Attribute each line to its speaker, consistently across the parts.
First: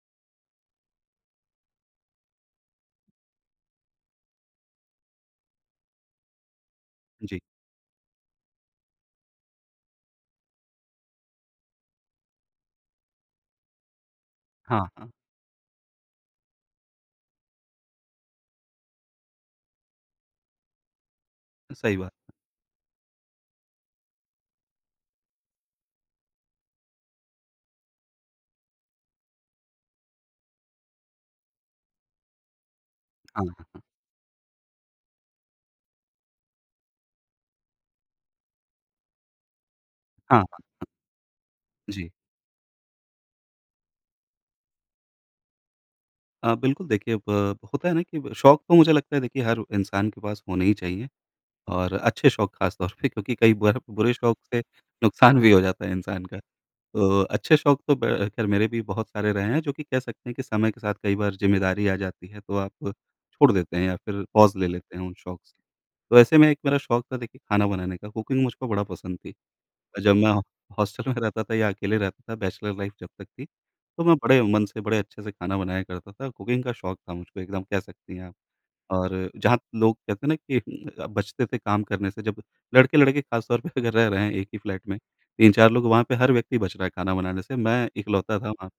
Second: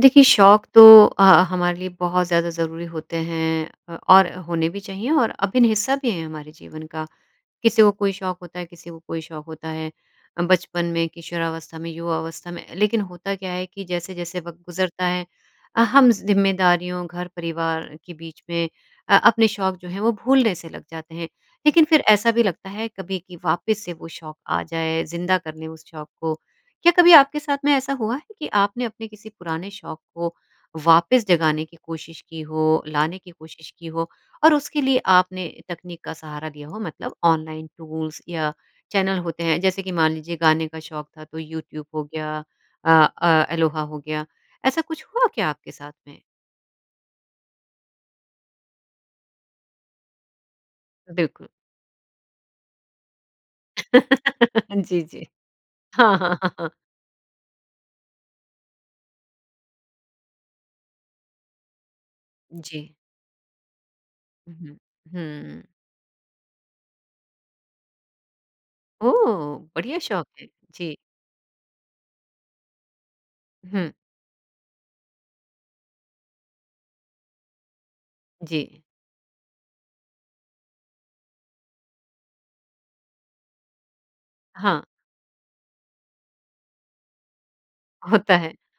Speaker 1: देखिए, शौक तो अ, हमारे लिए बहुत ज़्यादा ज़रूरी होते हैं अ, और होने भी चाहिए और अभिन्न हिस्सा भी है ये हमारे जीवन का।
Speaker 2: जी।
Speaker 1: किसी को कोई शौक होता है किसी को कोई शौक होता है अ, बचपन में, किशोरावस्था में, युवावस्था में। लेकिन होता क्या है कि जैसे-जैसे वक़्त
Speaker 2: हाँ,
Speaker 1: गुज़रता
Speaker 2: हाँ।
Speaker 1: है अ, हम ज़िम्मेदारियों, घर-परिवार के बीच में अ, अपने शौक जो हैं, वो भूलने से लग जाते हैं। लेकिन
Speaker 2: सही
Speaker 1: फिर
Speaker 2: बात।
Speaker 1: ऐसा भी लगता है कभी कि वापिस से वो शौक आ जाएँ, ज़िंदा कर लें उस शौक को। क्या कभी आपके साथ में ऐसा हुआ है कि आपने अपने किसी पुराने शौक को वापस जगाने की कोशिश की हो, लाने की
Speaker 2: हाँ। हुँ,
Speaker 1: कोशिश
Speaker 2: हुँ।
Speaker 1: की हो और उसके लिए आपने तकनीक का सहारा लिया हो? मतलब ऑनलाइन टूल्स या चैनल होते हैं, जैसे कि मान लीजिए
Speaker 2: हाँ,
Speaker 1: गाने का
Speaker 2: हाँ।
Speaker 1: शौक था, तो यूट्यूब हो
Speaker 2: जी।
Speaker 1: गया अ अ, अलोहा हो गया। ऐसा कुछ हुआ क्या आपके साथ में?
Speaker 2: अ, बिल्कुल, देखिए, ब होता है ना कि ब शौक तो मुझे लगता है, देखिए, हर इंसान के पास होने ही चाहिए,
Speaker 1: बिल्कुल।
Speaker 2: और अच्छे शौक ख़ासतौर पे क्योंकि कई बार बुरे शौक से
Speaker 1: जी, जी।
Speaker 2: नुकसान भी हो जाता है
Speaker 1: हाँ,
Speaker 2: इंसान का।
Speaker 1: हाँ, हाँ, हाँ।
Speaker 2: तो अच्छे शौक तो ब ख़ैर मेरे भी बहुत सारे रहे हैं, जो कि कह सकते हैं कि समय के साथ कई बार ज़िम्मेदारी आ जाती है, तो आप
Speaker 1: जी।
Speaker 2: छोड़ देते हैं या फिर पॉज़ ले
Speaker 1: हुँ,
Speaker 2: लेते हैं उन शौक से।
Speaker 1: हुँ।
Speaker 2: तो ऐसे में एक मेरा शौक था, देखिए, खाना बनाने का। कुकिंग मुझको बड़ा पसंद थी।
Speaker 1: ओह! बढ़िया
Speaker 2: जब
Speaker 1: शौक
Speaker 2: मैं
Speaker 1: है। जी।
Speaker 2: हॉस्टल में रहता था, या अकेले रहता था, बैचलर लाइफ़ जब तक थी,
Speaker 1: हुँ।
Speaker 2: तो मैं बड़े मन से, बड़े अच्छे से खाना बनाया करता था। कुकिंग का शौक था मुझको एकदम, कह सकती हैं आप।
Speaker 1: जी
Speaker 2: और जहाँ लोग, कहते हैं ना कि अ, बचते थे काम करने से, जब लड़के-लड़के ख़ासतौर पे अगर रह रहे हैं एक ही
Speaker 1: हाँ।
Speaker 2: फ्लैट में, 3-4 लोग, वहाँ पे हर व्यक्ति बच रहा है खाना बनाने से। मैं
Speaker 1: होता
Speaker 2: इकलौता था
Speaker 1: है।
Speaker 2: वहाँ,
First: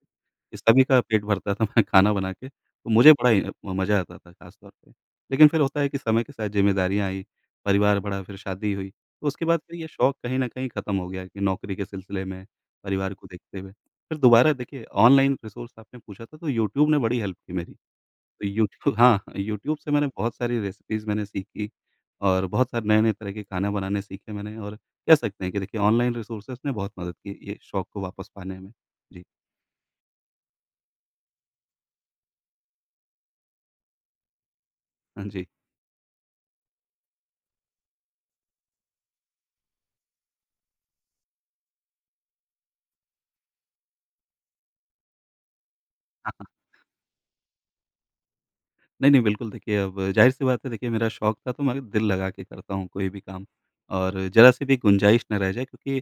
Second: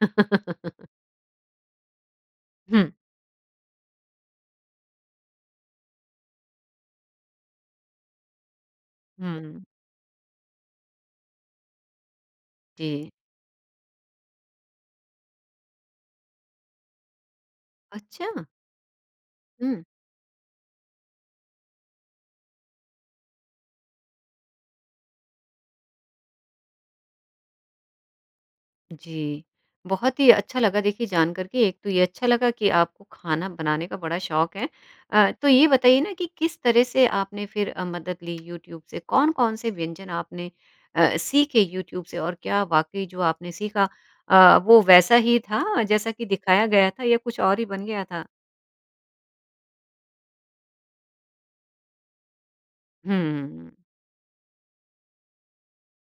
Speaker 2: जो सभी का पेट भरता था मैं खाना बना के।
Speaker 1: हुँ।
Speaker 2: तो मुझे बड़ा ही म मज़ा आता था खासतौर पे। लेकिन फिर होता है कि समय के साथ ज़िम्मेदारियाँ आईं, परिवार बढ़ा, फिर शादी हुई, उसके बाद
Speaker 1: हुँ।
Speaker 2: फिर ये शौक कहीं न कहीं ख़त्म हो गया कि नौकरी के सिलसिले में,
Speaker 1: जी।
Speaker 2: परिवार को देखते हुए। फिर दोबारा देखिए, ऑनलाइन रिसोर्स आपने पूछा था, तो यूट्यूब ने बड़ी हेल्प की मेरी।
Speaker 1: अच्छा।
Speaker 2: तो यूट्यूब हाँ अ, यूट्यूब
Speaker 1: हुँ।
Speaker 2: से मैंने बहुत सारी रेसिपीज़ मैंने सीखी और बहुत सारे नए-नए तरह के खाना बनाने सीखे मैंने, और कह सकते हैं कि देखिए, ऑनलाइन रिसोर्सेज़ ने बहुत मदद की ये शौक को वापस पाने में। जी।
Speaker 1: जी, बहुत ही अच्छा लगा, देखिए, जान कर के। एक तो ये अच्छा लगा कि आपको खाना बनाने का बड़ा शौक है।
Speaker 2: हाँ
Speaker 1: अ,
Speaker 2: जी।
Speaker 1: तो ये बताइए ना कि, किस तरह से आपने फिर अ, मदद ली यूट्यूब से? कौन-कौन से व्यंजन आपने अ, सीखे यूट्यूब से, और क्या वाक़ई जो आपने सीखा अ, वो वैसा ही था, जैसा कि
Speaker 2: हाँ, हाँ।
Speaker 1: दिखाया गया था, या कुछ और ही बन गया था?
Speaker 2: नहीं-नहीं बिल्कुल देखिए अब ज़ाहिर सी बात है देखिए मेरा शौक था तो मैं अ, दिल लगा के करता हूँ कोई भी काम।
Speaker 1: हुँ।
Speaker 2: और जरा सी भी गुंजाइश ना रह जाए क्योंकि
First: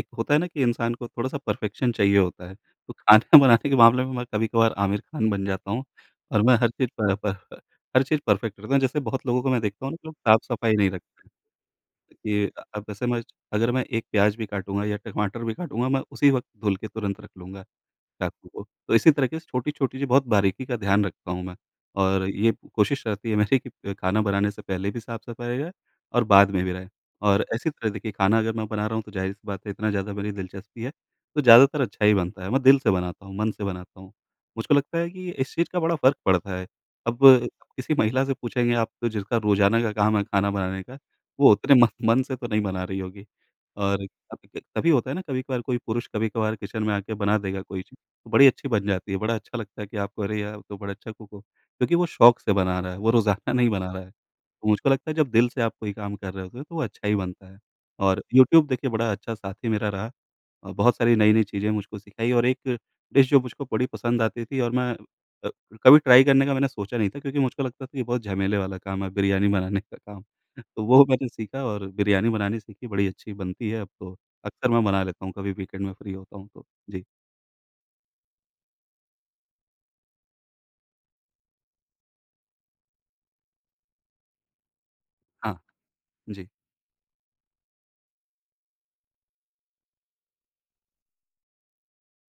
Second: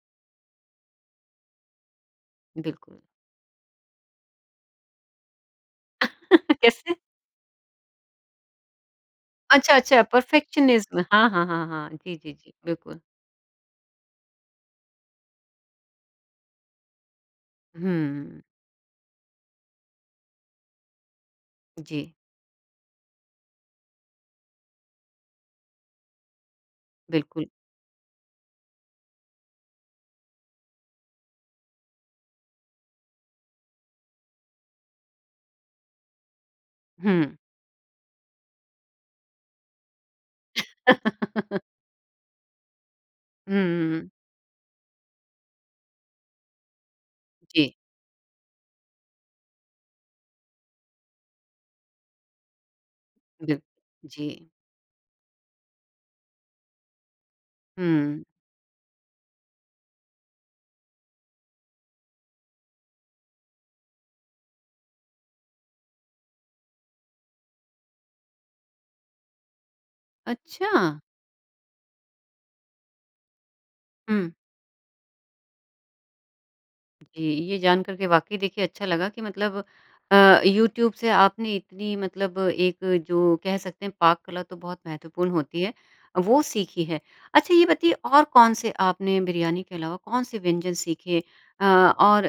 Speaker 2: एक होता है ना कि इंसान को थोड़ा-सा परफेक्शन चाहिए होता है। तो
Speaker 1: बिल्कुल।
Speaker 2: खाना बनाने के मामले में मैं कभी-कभार आमिर खान बन जाता हूँ। और मैं हर चीज़
Speaker 1: कैसे?
Speaker 2: प ह प अ, हर चीज़ परफेक्ट करता हूँ। जैसे बहुत लोगों को मैं
Speaker 1: अच्छा
Speaker 2: देखता हूँ ना
Speaker 1: अच्छा,
Speaker 2: जो साफ-सफाई नहीं
Speaker 1: परफेक्शनिज़्म,
Speaker 2: रखते
Speaker 1: हाँ,
Speaker 2: हैं।
Speaker 1: हाँ, हाँ, हाँ, जी, जी,
Speaker 2: कि,
Speaker 1: जी
Speaker 2: अब
Speaker 1: बिल्कुल।
Speaker 2: जैसे मैं अगर मैं एक प्याज भी काटूँगा या टमाटर भी काटूँगा मैं उसी वक़्त धुल के तुरंत रख लूँगा,
Speaker 1: हुँ।
Speaker 2: चाकू को। तो इसी तरीके से छोटी-छोटी जो बहुत बारीकी का ध्यान रखता हूँ मैं।
Speaker 1: जी।
Speaker 2: और ये कोशिश रहती है मेरी कि खाना बनाने से पहले भी साफ-सफाई हो जाए और बाद में भी रहे। और
Speaker 1: बिल्कुल।
Speaker 2: ऐसी तरह देखिए खाना अगर मैं बना रहा हूँ तो जाहिर सी बात है इतना ज़्यादा मेरी दिलचस्पी है, तो ज़्यादातर अच्छा ही बनता है। मैं दिल से बनाता हूँ मन से बनाता हूँ। मुझको लगता है कि इस चीज़ का बड़ा फर्क पड़ता है। अब
Speaker 1: हुँ।
Speaker 2: किसी महिला से पूछेंगे आप जिसका रोज़ाना का काम है खाना बनाने का वो उतने म मन से तो नहीं बना रही होगी। और
Speaker 1: हुँ।
Speaker 2: तभी त तभी होता है ना कभी-कभार कोई पुरुष कभी-कभार किचन में आके बना देगा
Speaker 1: जी।
Speaker 2: कोई चीज़ तो बड़ी अच्छी बन जाती है। बड़ा अच्छा लगता है कि आप अरे यार आप तो बड़ा अच्छा कुक हो। क्योंकि वो शौक से बना रहा है वो रोज़ाना
Speaker 1: बिल्क
Speaker 2: नहीं बना रहा है।
Speaker 1: जी।
Speaker 2: मुझको लगता है जब दिल से आप कोई काम कर रहे होते हो तो वो अच्छा ही बनता है। और
Speaker 1: हुँ।
Speaker 2: यूट्यूब देखिए बड़ा अच्छा साथी मेरा रहा। अ, बहुत सारी नई-नई चीज़ें मुझको सिखाई और एक डिश जो मुझको बड़ी पसंद आती थी और मैं अ, कभी ट्राई करने का मैंने सोचा नहीं था क्योंकि मुझको लगता था ये बहुत झमेले वाला काम है बिरयानी बनाने का काम। तो
Speaker 1: अच्छा।
Speaker 2: वो मैंने सीखा और बिरयानी बनानी सीखी बड़ी अच्छी बनती है अब तो।
Speaker 1: हुँ।
Speaker 2: अक्सर मैं बना लेता हूँ कभी वीकेंड में फ्री होता हूँ तो, जी।
Speaker 1: जी, ये जान कर के वाक़ई देखिए अच्छा लगा कि मतलब अ, यूट्यूब से आपने इतनी मतलब एक जो कह सकते हैं पाक कला तो बहुत महत्वपूर्ण
Speaker 2: हाँ,
Speaker 1: होती है वो
Speaker 2: जी।
Speaker 1: सीखी है। अच्छा ये बताइए और कौन से आपने बिरयानी के अलावा कौन से व्यंजन सीखे? अ, और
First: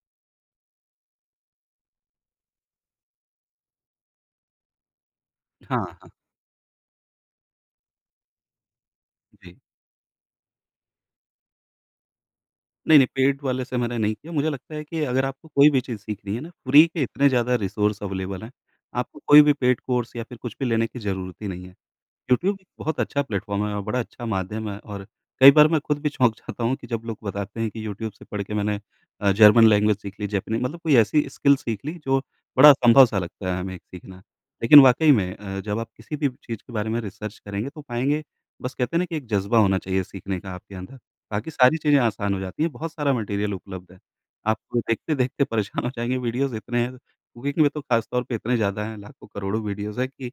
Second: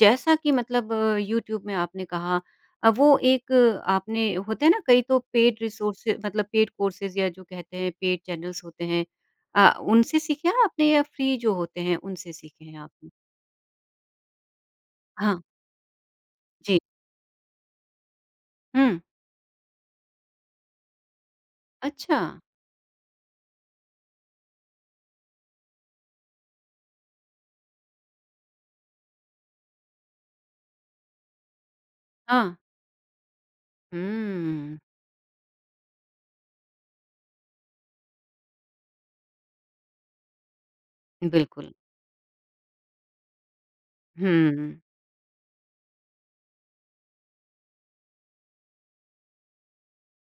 Speaker 1: जैसा कि मतलब यूट्यूब में आपने कहा अ, वो एक आपने होते हैं ना कई तो पेड
Speaker 2: हाँ, हाँ।
Speaker 1: रिसोर्सेज़ मतलब पेड कोर्सेज़ या जो कहते हैं पेड चैनल्स होते हैं।
Speaker 2: जी।
Speaker 1: अ, उनसे सीखे हैं आपने या फ्री जो होते हैं उनसे सीखे हैं
Speaker 2: नहीं-नहीं
Speaker 1: आपने?
Speaker 2: पेड वाले से मैंने नहीं किया, मुझे लगता है कि अगर
Speaker 1: हाँ।
Speaker 2: आपको कोई भी चीज़ सीखनी है ना
Speaker 1: जी।
Speaker 2: फ्री के इतने ज़्यादा रिसोर्स अवेलेबल हैं
Speaker 1: हुँ।
Speaker 2: आपको कोई भी पेड कोर्स या फिर कुछ भी लेने की ज़रूरत ही नहीं है।
Speaker 1: अच्छा।
Speaker 2: यूट्यूब बहुत अच्छा प्लेटफॉर्म है और बड़ा अच्छा माध्यम है और कई बार मैं ख़ुद भी चौंक जाता हूँ कि जब लोग बताते हैं कि यूट्यूब से पढ़ के मैंने अ, जर्मन लैंग्वेज सीख ली जैपनीज़ मतलब कोई ऐसी स्किल सीख ली जो
Speaker 1: हाँ।
Speaker 2: बड़ा असंभव सा लगता है हमें एक सीखना।
Speaker 1: हुँ।
Speaker 2: लेकिन वाक़ई में अ, जब आप किसी भी चीज़ के बारे में रिसर्च करेंगे तो पाएँगे बस कहते हैं ना कि एक जज़्बा होना चाहिए सीखने का आपके अंदर। बाकी
Speaker 1: बिल्कुल।
Speaker 2: सारी चीज़ें आसान हो जाती हैं। बहुत सारा मटीरियल उपलब्ध है। आप
Speaker 1: हुँ।
Speaker 2: को देखते-देखते परेशान हो जाएँगे वीडियोज़ इतने हैं। कुकिंग कि में तो खास तौर पे इतने ज़्यादा हैं। लाखों करोड़ों वीडियोज़ हैं कि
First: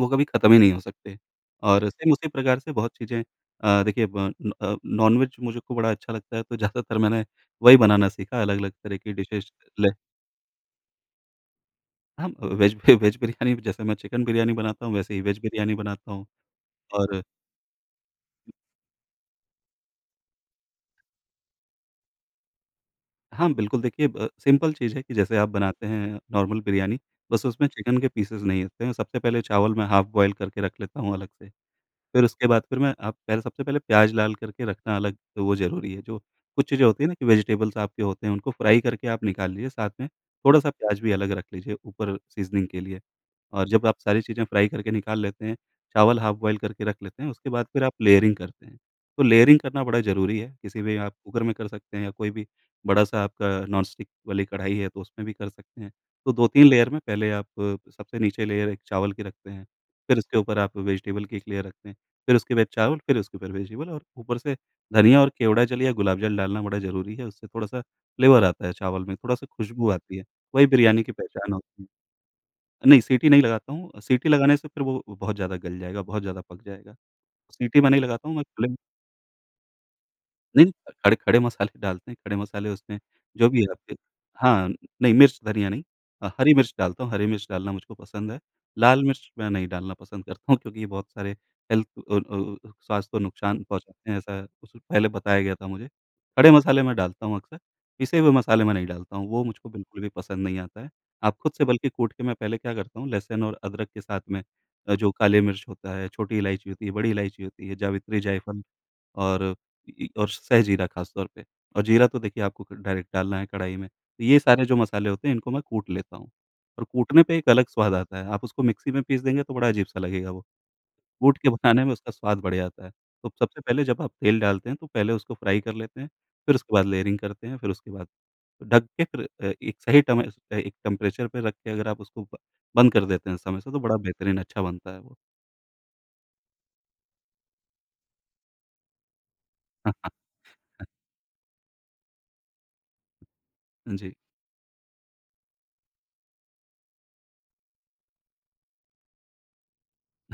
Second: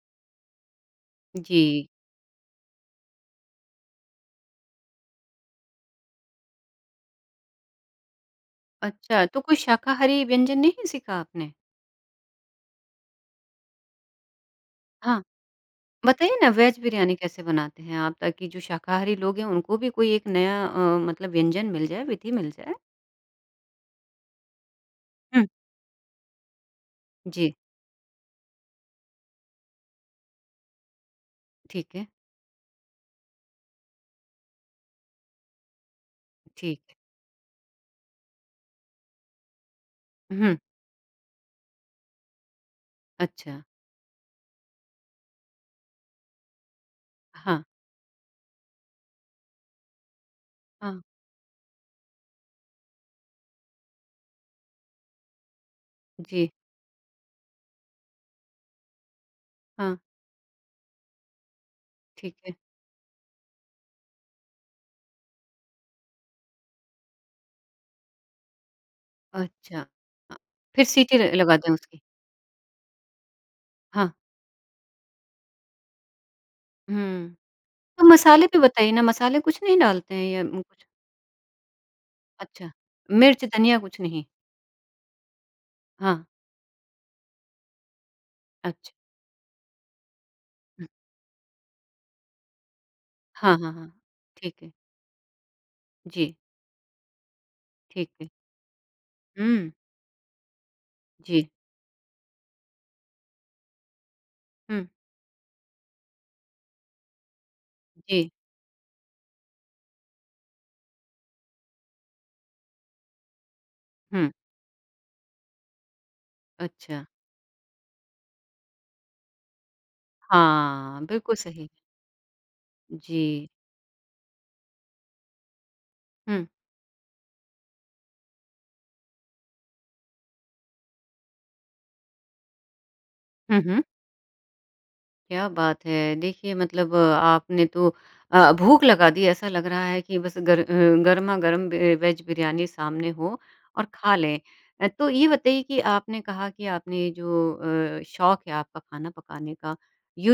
Speaker 2: वो कभी खत्म ही नहीं हो सकते।
Speaker 1: जी।
Speaker 2: और सेम उसी प्रकार से बहुत चीज़ें अ, देखिए ब न अ, नॉनवेज मुझे खू बड़ा अच्छा लगता है तो ज़्यादातर मैंने वही बनाना सीखा अलग-अलग तरह की
Speaker 1: अच्छा, तो
Speaker 2: डिशेज़
Speaker 1: कोई
Speaker 2: ले।
Speaker 1: शाकाहारी व्यंजन नहीं सीखा आपने?
Speaker 2: हब वेज बि वेज बिरयानी जैसे मैं चिकन बिरयानी बनाता हूँ, वैसे
Speaker 1: हाँ।
Speaker 2: ही वेज बिरयानी बनाता हूँ।
Speaker 1: बताइए ना वेज बिरयानी
Speaker 2: और
Speaker 1: कैसे बनाते हैं आप? ताकि जो शाकाहारी लोग हैं उनको भी कोई एक नया अ, मतलब व्यंजन मिल जाए, विधि मिल जाए।
Speaker 2: हाँ, बिल्कुल देखिए, ब सिंपल चीज़ है कि जैसे
Speaker 1: हुँ।
Speaker 2: आप बनाते हैं नॉर्मल बिरयानी, बस
Speaker 1: जी।
Speaker 2: उसमें चिकन के पीसेस नहीं होते हैं। सबसे पहले चावल मैं हाफ़ बॉयल करके रख लेता हूँ अलग से,
Speaker 1: ठीक है।
Speaker 2: फिर उसके बाद फिर मैं आप पहल सबसे पहले प्याज़ लाल करके रखना अलग तो वो ज़रूरी है। जो कुछ चीज़ें
Speaker 1: ठीक।
Speaker 2: होती हैं ना कि वेजिटेबल्स आपके होते हैं, उनको फ्राई करके आप निकाल लीजिए, साथ में
Speaker 1: उहुँ।
Speaker 2: थोड़ा-सा प्याज़ भी अलग रख लीजिए ऊपर सीज़निंग के लिए।
Speaker 1: अच्छा।
Speaker 2: और जब आप सारी चीज़ें फ्राई करके निकाल लेते हैं, चावल हाफ़ बॉयल करके रख लेते हैं, उसके
Speaker 1: हाँ।
Speaker 2: बाद फिर आप लेयरिंग करते हैं, तो लेयरिंग करना बड़ा ज़रूरी है। किसी भी
Speaker 1: हाँ।
Speaker 2: आप कुकर में कर सकते हैं या कोई भी बड़ा-सा आपका नॉन-स्टिक वाली कढ़ाई है तो उसमें भी कर सकते हैं। तो दो
Speaker 1: जी।
Speaker 2: तीन लेयर में पहले आप सबसे नीचे लेयर एक चावल की रखते हैं,
Speaker 1: हाँ।
Speaker 2: फिर उसके ऊपर आप वेजिटेबल की एक लेयर रखते हैं।
Speaker 1: ठीक
Speaker 2: फिर
Speaker 1: है।
Speaker 2: उसके बाद चावल फिर उसके ऊपर वेजिटेबल और ऊपर से धनिया और केवड़ा जल या गुलाब जल डालना बड़ा ज़रूरी है। उससे थोड़ा-सा फ्लेवर आता है चावल में, थोड़ा-सा
Speaker 1: अच्छा।
Speaker 2: खुशबू आती है।
Speaker 1: अ,
Speaker 2: वही
Speaker 1: फिर
Speaker 2: बिरयानी की
Speaker 1: सीटी र
Speaker 2: पहचान
Speaker 1: लगा दें
Speaker 2: होती है।
Speaker 1: उसकी।
Speaker 2: नहीं, सीटी नहीं लगाता हूँ। अ,
Speaker 1: हाँ।
Speaker 2: सीटी लगाने से फिर वो अ, बहुत ज़्यादा गल जाएगा, बहुत ज़्यादा पक जाएगा।
Speaker 1: हुँ।
Speaker 2: सीटी मैं नहीं
Speaker 1: तो
Speaker 2: लगाता हूँ, मैं
Speaker 1: मसाले भी
Speaker 2: क्लिंग
Speaker 1: बताइए ना, मसाले कुछ नहीं डालते हैं या म
Speaker 2: नहीं अ, ख खड़े खड़े मसाले डालते हैं। खड़े
Speaker 1: अच्छा।
Speaker 2: मसाले उसमें
Speaker 1: मिर्च,
Speaker 2: जो भी हैं
Speaker 1: धनिया
Speaker 2: आपके
Speaker 1: कुछ नहीं।
Speaker 2: हाँ, नहीं मिर्च, धनिया नहीं
Speaker 1: हाँ।
Speaker 2: अ, हरी मिर्च डालता हूँ। हरी मिर्च डालना मुझको पसंद है।
Speaker 1: अच्छा।
Speaker 2: लाल मिर्च मैं नहीं डालना पसंद करता हूँ क्योंकि ये
Speaker 1: हुँ।
Speaker 2: बहुत सारे हेल्थ अ अ अ अ, स्वास्थ्य को
Speaker 1: हाँ,
Speaker 2: नुकसान
Speaker 1: हाँ, हाँ।
Speaker 2: पहुँचाते हैं, ऐसा
Speaker 1: ठीक
Speaker 2: उ
Speaker 1: है।
Speaker 2: सु पहले बताया गया था मुझे।
Speaker 1: जी।
Speaker 2: खड़े मसाले मैं डालता हूँ अक्सर,
Speaker 1: ठीक
Speaker 2: पीसे
Speaker 1: है।
Speaker 2: हुए मसाले मैं नहीं डालता हूँ। वो मुझको
Speaker 1: हुँ।
Speaker 2: बिल्कुल भी पसंद नहीं आता है। आप
Speaker 1: जी।
Speaker 2: खुद से बल्कि कूट के मैं पहले क्या करता हूँ लहसुन और अदरक के साथ में
Speaker 1: हुँ।
Speaker 2: अ, जो काली मिर्च होता है, छोटी इलायची होती है, बड़ी इलायची होती है, जावित्री
Speaker 1: जी।
Speaker 2: जायफल और ई ई और सह जीरा खास तौर पे और जीरा तो देखिए आपको क डायरेक्ट डालना है कढ़ाई में।
Speaker 1: हुँ।
Speaker 2: ये सारे जो मसाले होते हैं इनको मैं कूट लेता हूँ, और
Speaker 1: अच्छा।
Speaker 2: कूटने पे एक अलग स्वाद आता है। आप उसको मिक्सी में पीस देंगे तो बड़ा अजीब-सा लगेगा वो। तो
Speaker 1: हाँ। बिल्कुल
Speaker 2: कूट के
Speaker 1: सही।
Speaker 2: बनाने में उसका स्वाद बढ़िया आता है। तो
Speaker 1: जी।
Speaker 2: सबसे पहले जब आप तेल डालते हैं तो पहले उसको फ्राई कर लेते हैं,
Speaker 1: हुँ।
Speaker 2: फिर उसके बाद लेयरिंग करते हैं। फिर उसके बाद ढक के फिर अ, एक सही टमे अ, एक टेंपरेचर पे रख के अगर आप उसको ब बंद कर देते हैं समय
Speaker 1: हुँ,
Speaker 2: से तो
Speaker 1: हुँ।
Speaker 2: बड़ा बेहतरीन अच्छा बनता है वो।
Speaker 1: क्या बात है। देखिए, मतलब आपने तो अ, भूख लगा दी। ऐसा लग रहा है कि बस गर अ, गरमा-गरम बे अ, वेज बिरयानी सामने हो और
Speaker 2: हाँ जी।
Speaker 1: खा लें। अ, तो ये बताइए कि आपने कहा कि आपने जो अ, शौक है आपका खाना पकाने का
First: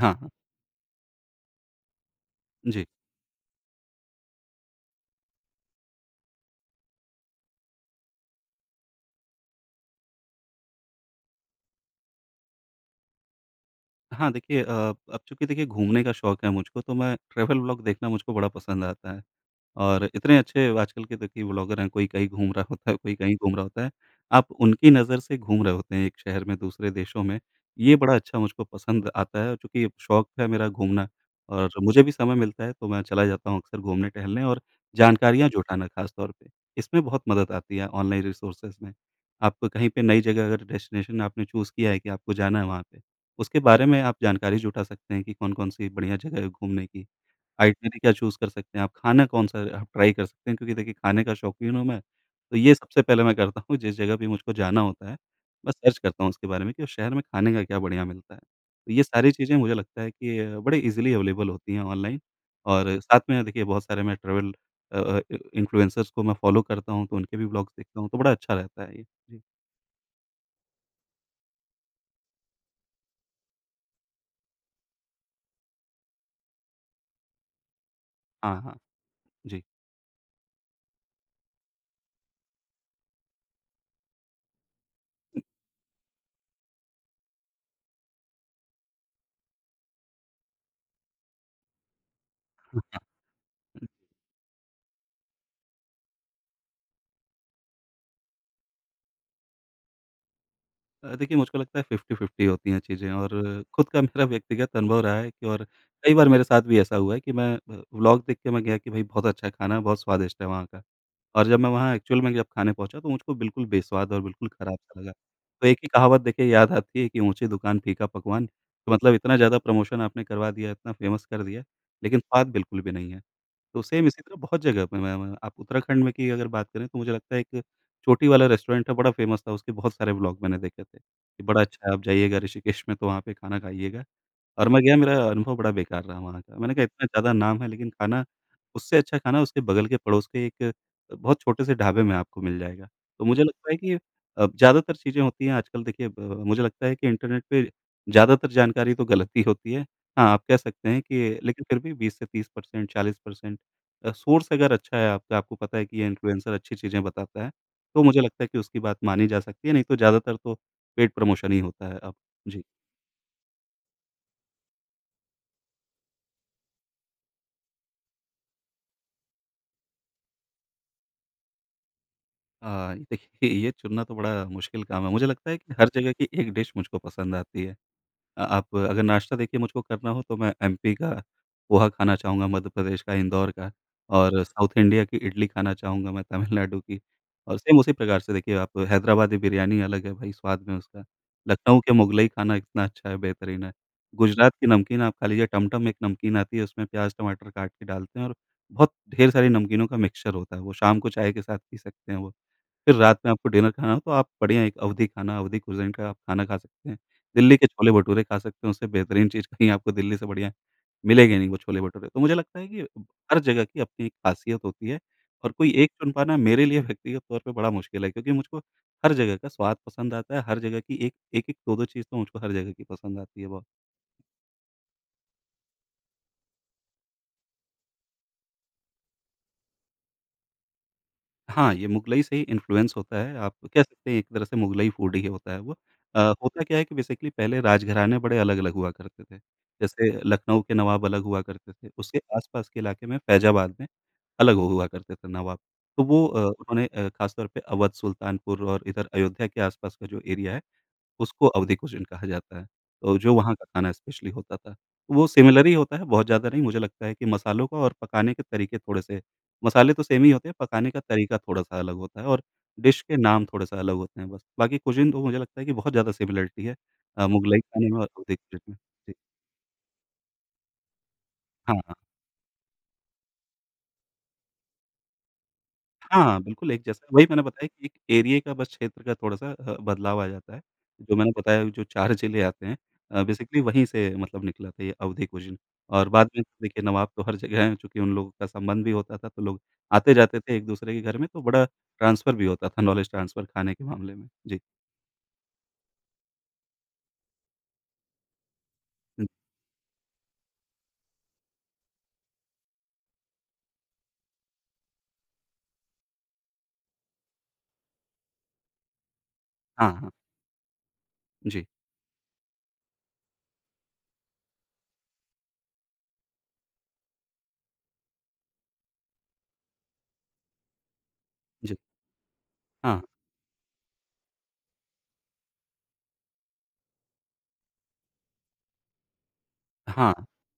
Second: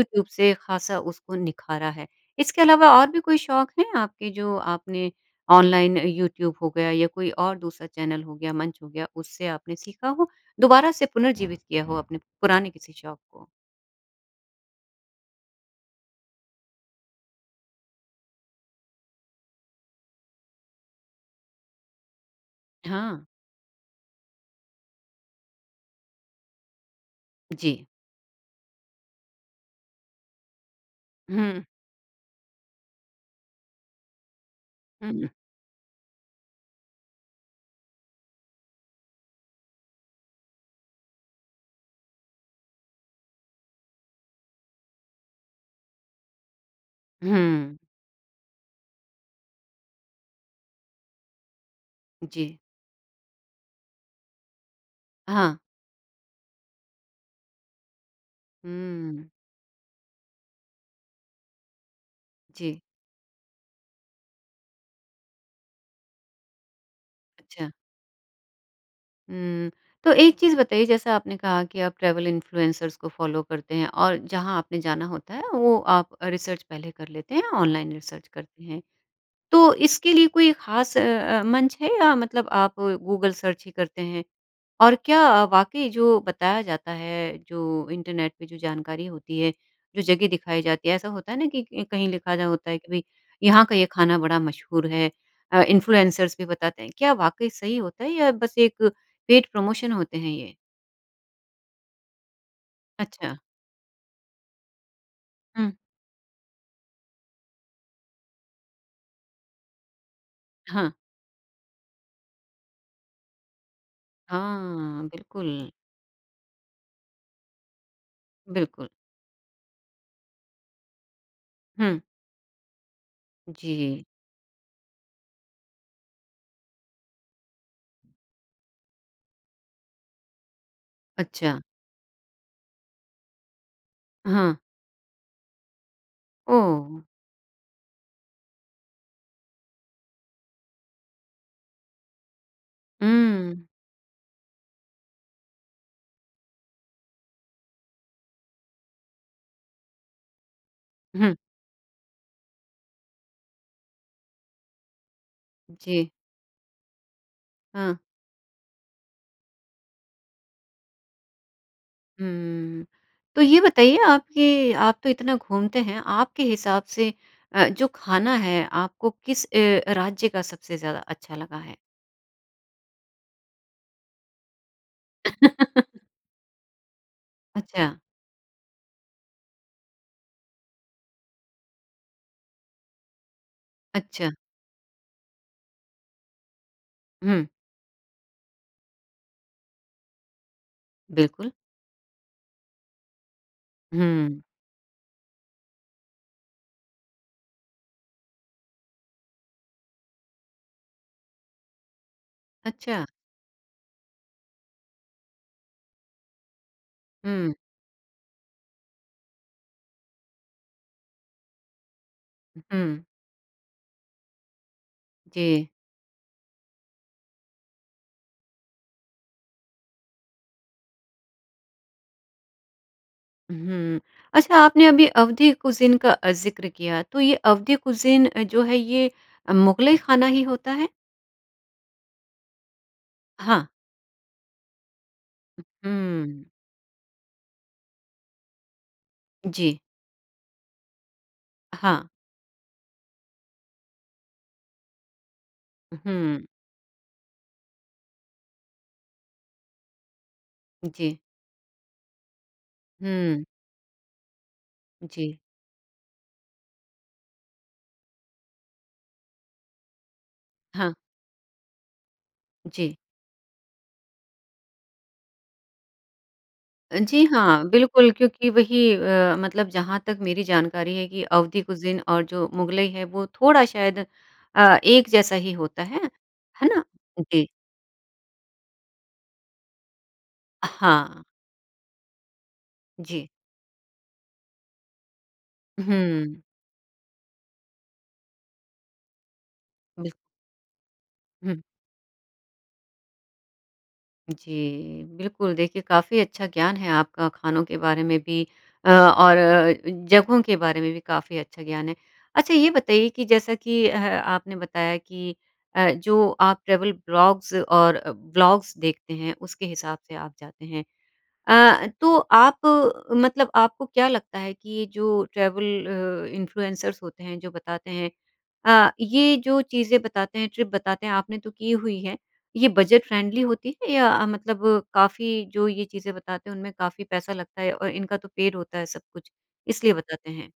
Speaker 2: हाँ, हाँ।
Speaker 1: से ख़ासा उसको निखारा है, इसके
Speaker 2: जी।
Speaker 1: अलावा और भी कोई शौक हैं आपके जो आपने ऑनलाइन यूट्यूब हो गया या कोई और दूसरा चैनल हो गया, मंच हो गया उससे आपने सीखा हो? दोबारा से पुनर्जीवित किया हो अपने पुराने किसी शौक को?
Speaker 2: हाँ, देखिए अ, अब चूँकि देखिए घूमने का शौक है मुझको तो मैं ट्रैवल व्लॉग देखना मुझको बड़ा पसंद आता है, और इतने अच्छे आजकल के देखिए व्लॉगर है, कोई कहीं घूम रहा होता है, कोई
Speaker 1: हाँ।
Speaker 2: कहीं घूम रहा होता है। आप उनकी नज़र से घूम रहे होते हैं एक शहर में, दूसरे देशों में।
Speaker 1: जी।
Speaker 2: ये बड़ा अच्छा मुझको पसंद आता है, चूँकि शौक है मेरा घूमना
Speaker 1: हुँ।
Speaker 2: और मुझे भी समय मिलता है तो मैं चला जाता हूँ अक्सर घूमने टहलने और
Speaker 1: हुँ।
Speaker 2: जानकारियाँ जुटाना ख़ास तौर पे। इसमें बहुत मदद आती है ऑनलाइन रिसोर्सेज़ में। आपको कहीं पे नई जगह अगर डेस्टिनेशन आपने चूज़ किया है कि आपको जाना है वहाँ पे, उसके बारे में आप जानकारी जुटा सकते हैं कि कौन-कौन सी बढ़िया जगह है घूमने की।
Speaker 1: हुँ।
Speaker 2: आइटिनरी क्या चूज़ कर सकते हैं आप। ख़ाना कौन-सा आप ट्राई कर सकते हैं, क्योंकि देखिए, ख़ाने का शौकीन हूँ मैं तो
Speaker 1: जी।
Speaker 2: ये सबसे पहले मैं करता हूँ जिस जगह भी मुझको जाना होता है,
Speaker 1: हाँ।
Speaker 2: मैं सर्च करता हूँ उसके बारे में कि उस शहर में ख़ाने का क्या बढ़िया मिलता है। तो ये
Speaker 1: हुँ।
Speaker 2: सारी चीज़ें मुझे लगता है कि अ, बड़े ईज़िली अवेलेबल होती हैं ऑनलाइन
Speaker 1: जी।
Speaker 2: और साथ में देखिए, बहुत सारे मैं ट्रैवल अ अ, इन्फ्लुएंसर्स को मैं फॉलो करता हूँ तो उनके भी
Speaker 1: अच्छा।
Speaker 2: व्लॉग्स देखता हूँ तो बड़ा अच्छा रहता है ये। जी।
Speaker 1: हुँ, तो एक चीज़ बताइए जैसा आपने कहा कि आप ट्रैवल इन्फ्लुएंसर्स को फॉलो करते हैं और जहाँ आपने जाना होता है वो आप रिसर्च पहले कर लेते हैं, ऑनलाइन रिसर्च
Speaker 2: हाँ,
Speaker 1: करते
Speaker 2: हाँ।
Speaker 1: हैं।
Speaker 2: जी।
Speaker 1: तो इसके लिए कोई ख़ास अ अ, मंच है या मतलब आप गूगल सर्च ही करते हैं? और क्या वाक़ई जो बताया जाता है जो इंटरनेट पे जो जानकारी होती है, जो जगह दिखाई जाती है ऐसा होता है ना कि कहीं लिखा रहा होता है कि
Speaker 2: [unintelligible]
Speaker 1: भई यहाँ का ये ख़ाना बड़ा मशहूर है अ, इन्फ्लुएंसर्स भी बताते हैं, क्या वाक़ई सही होता है या बस एक पेड प्रमोशन होते हैं ये?
Speaker 2: अ, देखिए मुझको लगता है 50-50 होती हैं चीज़ें।
Speaker 1: अच्छा।
Speaker 2: और खुद का मेरा व्यक्तिगत अनुभव रहा है कि और
Speaker 1: हुँ।
Speaker 2: कई बार मेरे साथ भी ऐसा हुआ है कि मैं अ, व्लॉग देख के मैं गया कि भाई बहुत अच्छा खाना, बहुत स्वादिष्ट है वहाँ का।
Speaker 1: हाँ।
Speaker 2: और जब मैं वहाँ एक्चुअल में जब खाने पहुँचा तो मुझको बिल्कुल बेस्वाद और बिल्कुल खराब सा
Speaker 1: हाँ,
Speaker 2: लगा। तो
Speaker 1: बिल्कुल।
Speaker 2: एक ही कहावत देखिए याद आती है कि ऊँची दुकान फीका पकवान।
Speaker 1: बिल्कुल।
Speaker 2: तो मतलब इतना ज़्यादा प्रमोशन आपने करवा दिया, इतना फ़ेमस कर दिया
Speaker 1: हुँ।
Speaker 2: लेकिन स्वाद बिल्कुल भी नहीं है। तो
Speaker 1: जी।
Speaker 2: सेम इसी तरह बहुत जगह पे मै मै आप उत्तराखंड में की अगर बात करें तो मुझे लगता है कि एक चोटी वाला रेस्टोरेंट है बड़ा फ़ेमस था। उसके बहुत सारे व्लॉग मैंने देखे थे। कि
Speaker 1: अच्छा।
Speaker 2: बड़ा अच्छा है, आप जाइएगा ऋषिकेश में तो वहाँ पे खाना खाइएगा।
Speaker 1: हाँ।
Speaker 2: और मैं गया मेरा अनुभव बड़ा बेकार रहा वहाँ का। मैंने कहा इतना
Speaker 1: ओह!
Speaker 2: ज़्यादा नाम है लेकिन खाना उससे अच्छा खाना उसके बगल के पड़ोस के एक बहुत छोटे से ढाबे में आपको मिल जाएगा। तो मुझे
Speaker 1: हुँ।
Speaker 2: लगता है कि अब ज़्यादातर चीज़ें होती हैं आजकल देखिए अ, मुझे लगता है कि इंटरनेट पे ज़्यादातर जानकारी तो गलत ही होती है। हाँ, आप कह सकते हैं
Speaker 1: हुँ।
Speaker 2: कि लेकिन फिर भी 20 से 30% 40% अ, सोर्स अगर अच्छा है आपका, आपको पता है कि ये
Speaker 1: जी।
Speaker 2: इन्फ्लुएंसर अच्छी चीज़ें बताता है।
Speaker 1: हाँ।
Speaker 2: तो मुझे लगता है कि उसकी बात मानी जा सकती है। नहीं तो ज़्यादातर तो पेड प्रमोशन ही होता है अब। जी।
Speaker 1: हुँ। तो ये बताइए आप, कि आप तो इतना घूमते हैं, आपके हिसाब से अ, जो खाना है, आपको किस अ, राज्य का सबसे ज़्यादा अच्छा लगा है?
Speaker 2: अ, देखिए, ये चुनना तो बड़ा मुश्किल काम है। मुझे लगता है कि हर जगह की एक डिश मुझको पसंद आती है।
Speaker 1: अच्छा।
Speaker 2: अ, आप अगर नाश्ता देखिए मुझको करना हो तो मैं एमपी का पोहा खाना चाहूँगा, मध्य प्रदेश का इंदौर का
Speaker 1: अच्छा।
Speaker 2: और साउथ इंडिया की इडली खाना चाहूँगा मैं तमिलनाडु की
Speaker 1: हुँ।
Speaker 2: और सेम उसी प्रकार से देखिए आप हैदराबादी बिरयानी अलग है भई स्वाद में, उसका
Speaker 1: बिल्कुल।
Speaker 2: लखनऊ के मुग़लई खाना इतना अच्छा है बेहतरीन है।
Speaker 1: हुँ।
Speaker 2: गुजरात की नमकीन आप खा लीजिए टमटम में एक नमकीन आती है उसमें प्याज़ टमाटर काट के डालते हैं और बहुत ढेर सारी नमकीनों का मिक्सचर होता है वो, शाम को चाय के साथ पी सकते हैं वो। फिर
Speaker 1: अच्छा।
Speaker 2: रात में आपको डिनर खाना हो तो आप बढ़िया एक अवधी खाना, अवधी कुज़ीन का आप खाना खा सकते हैं।
Speaker 1: हुँ।
Speaker 2: दिल्ली के छोले भटूरे खा सकते हैं, उससे बेहतरीन चीज़ कहीं आपको दिल्ली से बढ़िया मिलेंगे नहीं वो छोले भटूरे। तो मुझे लगता है कि
Speaker 1: हुँ।
Speaker 2: हर जगह की अपनी एक ख़ासियत होती है और
Speaker 1: जी।
Speaker 2: कोई 1 चुन पाना मेरे लिए व्यक्तिगत तौर पे बड़ा मुश्किल है क्योंकि मुझको हर जगह का स्वाद पसंद आता है, हर जगह की 1 1-1 2-2 चीज़ तो मुझको हर जगह की पसंद आती है बहुत।
Speaker 1: उहुँ। अच्छा, आपने अभी अवधी कुज़ीन का ज़िक्र किया, तो ये अवधी कुज़ीन जो है ये मुग़लई खाना ही होता है?
Speaker 2: हाँ, ये मुग़लई से ही इन्फ्लुएंस होता है। आप
Speaker 1: हाँ।
Speaker 2: कह सकते हैं एक तरह से मुग़लई फ़ूड ही होता है
Speaker 1: उ
Speaker 2: वो। अ,
Speaker 1: हुँ।
Speaker 2: होता क्या है कि बेसिकली पहले राजघराने बड़े अलग-अलग हुआ करते थे।
Speaker 1: जी।
Speaker 2: जैसे लखनऊ के नवाब अलग हुआ करते थे,
Speaker 1: हाँ।
Speaker 2: उसके आसपास के इलाके में फ़ैज़ाबाद में अलग हु हुआ करते थे नवाब। तो वो अ,
Speaker 1: उहुँ।
Speaker 2: उन्होंने अ, ख़ास तौर पर अवध, सुल्तानपुर और इधर अयोध्या के आसपास का जो एरिया है
Speaker 1: जी।
Speaker 2: उसको अवधी कुज़ीन कहा जाता है, अ, जो
Speaker 1: हुँ।
Speaker 2: वहाँ का खाना स्पेशली होता था। वो
Speaker 1: जी।
Speaker 2: सिमिलर ही होता है, बहुत ज़्यादा नहीं मुझे लगता है कि मसालों का और पकाने के तरीके थोड़े-से मसाले तो सेम ही होते हैं, पकाने
Speaker 1: हाँ।
Speaker 2: का तरीका थोड़ा-सा अलग होता है और
Speaker 1: जी।
Speaker 2: डिश के नाम थोड़ा-सा अलग होते हैं बस। बाकी कुज़ीन तो मुझे लगता है कि बहुत ज़्यादा सिमिलरिटी है
Speaker 1: अ, जी
Speaker 2: अ, मुग़लई
Speaker 1: हाँ।
Speaker 2: खाने में और
Speaker 1: बिल्कुल
Speaker 2: अवधी
Speaker 1: क्योंकि
Speaker 2: खाने में।
Speaker 1: वही
Speaker 2: जी।
Speaker 1: अ, मतलब जहाँ तक मेरी जानकारी है कि अवधी
Speaker 2: हाँ, हाँ।
Speaker 1: कुज़ीन और जो मुग़लई है वो थोड़ा शायद अ, एक जैसा ही होता है।
Speaker 2: हाँ,
Speaker 1: है
Speaker 2: बिल्कुल एक
Speaker 1: ना?
Speaker 2: जैसा, वही मैंने
Speaker 1: जी।
Speaker 2: बताया कि एक एरिये का, बस क्षेत्र का थोड़ा-सा ह बदलाव आ जाता है। जो
Speaker 1: हाँ।
Speaker 2: मैंने बताया वो जो 4 जिले आते हैं अ,
Speaker 1: जी।
Speaker 2: बेसिकली वहीं से मतलब निकला था ये अवधी कुज़ीन और बाद
Speaker 1: हुँ।
Speaker 2: में देखिए नवाब तो हर जगह हैं क्योंकि उन लोगों का संबंध भी होता था तो लोग
Speaker 1: बिल्क
Speaker 2: आते जाते थे एक-दूसरे के घर में तो
Speaker 1: हुँ।
Speaker 2: बड़ा ट्रांसफ़र भी होता था, नॉलेज़ ट्रांसफ़र खाने के मामले में। जी।
Speaker 1: जी। बिल्कुल, देखिए काफ़ी अच्छा ज्ञान है आपका खानों के बारे में भी अ,
Speaker 2: हुँ।
Speaker 1: और अ अ, जगहों के बारे में भी काफ़ी अच्छा ज्ञान है। अच्छा ये बताइए कि जैसा कि अ, आपने बताया कि अ, जो आप ट्रैवल ब्लॉग्स और ब्लॉग्स देखते हैं उसके
Speaker 2: हाँ,
Speaker 1: हिसाब
Speaker 2: हाँ।
Speaker 1: से आप जाते हैं। अ
Speaker 2: जी।
Speaker 1: अ, तो आप मतलब आपको क्या लगता है कि ये जो ट्रैवल अ, इन्फ्लुएंसर्स होते हैं, जो बताते हैं अ, ये जो चीज़ें बताते हैं, ट्रिप बताते हैं, आपने तो की
Speaker 2: जी।
Speaker 1: हुई है, ये बजट
Speaker 2: हाँ।
Speaker 1: फ्रेंडली होती है या मतलब काफ़ी जो ये चीज़ें बताते हैं उनमें काफ़ी पैसा लगता है और इनका तो पेड होता है सब कुछ इसलिए
Speaker 2: हाँ।
Speaker 1: बताते हैं?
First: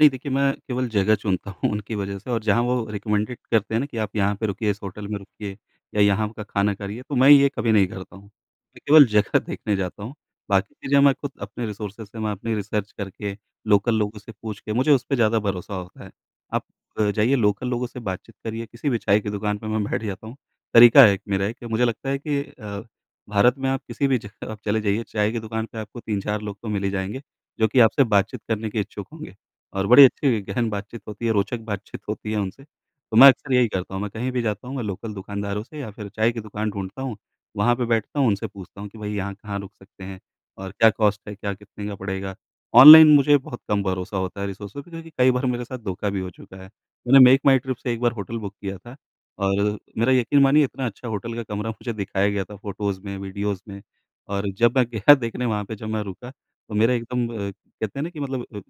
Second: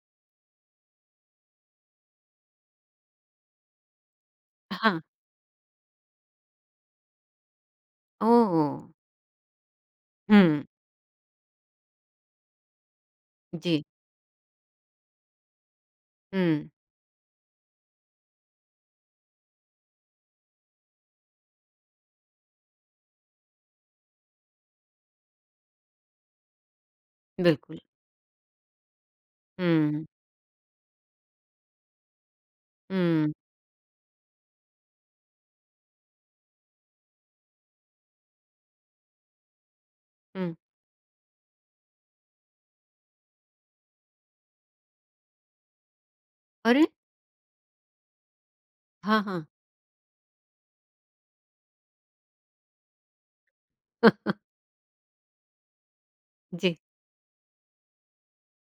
Speaker 2: नहीं देखिए मैं केवल जगह चुनता हूँ उनकी वज़ह से और जहाँ वो रेकमेंडेड करते हैं ना कि आप यहाँ पे रुकिए, इस
Speaker 1: हाँ।
Speaker 2: होटल में रुकिए या यहाँ का खाना करिए तो मैं ये कभी नहीं करता हूँ। मैं
Speaker 1: ओह!
Speaker 2: केवल जगह देखने जाता हूँ
Speaker 1: हुँ।
Speaker 2: बाकी चीज़ें मैं ख़ुद अपने रिसोर्सेज़ से, मैं अपनी रिसर्च करके,
Speaker 1: जी।
Speaker 2: लोकल लोगों से पूछ के, मुझे उस पे ज़्यादा भरोसा होता है। आप
Speaker 1: हुँ।
Speaker 2: जाइए लोकल लोगों से बातचीत करिए किसी भी चाय की दुकान पे मैं बैठ जाता हूँ। तरीका है एक मेरा एक कि मुझे लगता है कि अ, भारत में आप किसी भी जगह आप चले जाइए चाय की दुकान पे आपको 3-4 लोग तो मिल ही जाएँगे जो
Speaker 1: बिल्कुल।
Speaker 2: कि आपसे बातचीत करने के इच्छुक होंगे और
Speaker 1: हुँ।
Speaker 2: बड़ी अच्छी गहन बातचीत होती है, रोचक बातचीत होती है उनसे। तो मैं
Speaker 1: हुँ।
Speaker 2: अक्सर यही करता हूँ। मैं कहीं भी जाता हूँ मैं लोकल दुकानदारों से या फिर चाय की दुकान ढूँढता हूँ, वहाँ पे बैठता हूँ, उनसे पूछता हूँ कि भई यहाँ कहाँ रुक सकते हैं?
Speaker 1: हुँ।
Speaker 2: और क्या कॉस्ट है? क्या कितने का पड़ेगा? ऑनलाइन मुझे बहुत कम भरोसा होता है रिसोर्सेज़ पे क्योंकि कई बार मेरे साथ धोखा भी हो चुका है।
Speaker 1: अरे!
Speaker 2: मैंने मेकमाईट्रिप से एक बार होटल बुक किया था
Speaker 1: हाँ, हाँ।
Speaker 2: और मेरा यकीन मानिए इतना अच्छा होटल का कमरा मुझे दिखाया गया था फ़ोटोज़ में, वीडियोज़ में और जब मैं गया देखने वहाँ पे जब मैं रुका तो
Speaker 1: जी।
Speaker 2: मेरा एकदम कहते हैं ना कि मतलब अ,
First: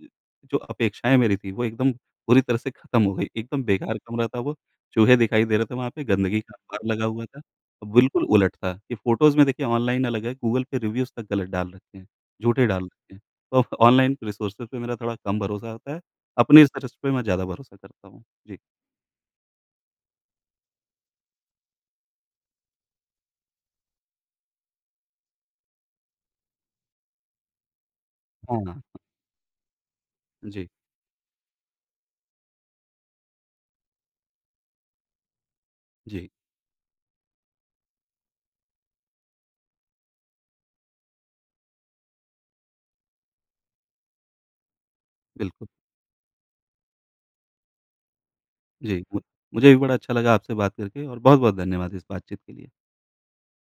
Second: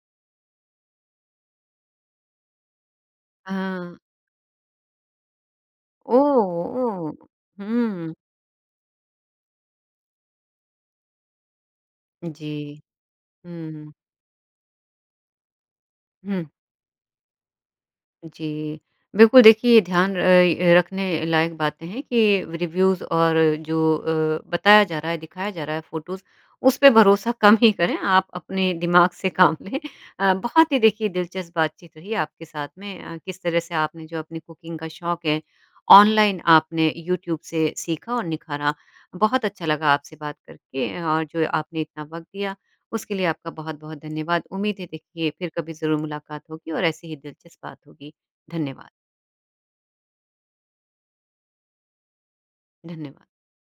Speaker 2: जो अपेक्षाएँ मेरी थीं वो एकदम पूरी तरह से खत्म हो गईं। एकदम
Speaker 1: हाँ।
Speaker 2: बेकार कमरा था वो, चूहे दिखाई दे रहे थे, वहाँ पे
Speaker 1: ओ,
Speaker 2: गंदगी का अंबार लगा
Speaker 1: ओ।
Speaker 2: हुआ था।
Speaker 1: हुँ।
Speaker 2: बिल्कुल उलट था कि फ़ोटोज़ में देखिए ऑनलाइन अलग है, गूगल पे रिव्यूज़ तक ग़लत डाल रखे हैं, झूठे
Speaker 1: जी।
Speaker 2: डाल रखे हैं। तो
Speaker 1: हुँ।
Speaker 2: ऑनलाइन रिसोर्सेज़ पे मेरा थोड़ा कम भरोसा होता है,
Speaker 1: हुँ।
Speaker 2: अपनी रिसर्च पे मैं ज़्यादा भरोसा करता हूँ। जी।
Speaker 1: जी। बिल्कुल, देखिए ध्यान र अ, रखने लायक बातें हैं कि रिव्यूज़ और जो अ, बताया जा रहा है, दिखाया जा रहा है, फ़ोटोज़ उस पे भरोसा कम ही करें, आप
Speaker 2: हाँ,
Speaker 1: अपने
Speaker 2: हाँ।
Speaker 1: दिमाग से काम लें। अ,
Speaker 2: जी।
Speaker 1: बहुत ही देखिए दिलचस्प बातचीत रही आपके साथ में। अ, किस तरह से आपने जो अपनी कुकिंग का शौक है,
Speaker 2: जी।
Speaker 1: ऑनलाइन आपने यूट्यूब से सीखा और निखारा। बहुत अच्छा लगा आपसे बात करके और जो आपने इतना वक़्त दिया, उसके लिए आपका बहुत-बहुत धन्यवाद। उम्मीद है देखिए फिर
Speaker 2: बिल्कुल।
Speaker 1: कभी ज़रूर मुलाकात होगी और ऐसे ही दिलचस्प बात होगी। धन्यवाद।
Speaker 2: जी मु मुझे भी बड़ा अच्छा लगा आपसे बात करके और बहुत-बहुत धन्यवाद इस बातचीत के लिए।
Speaker 1: धन्यवाद।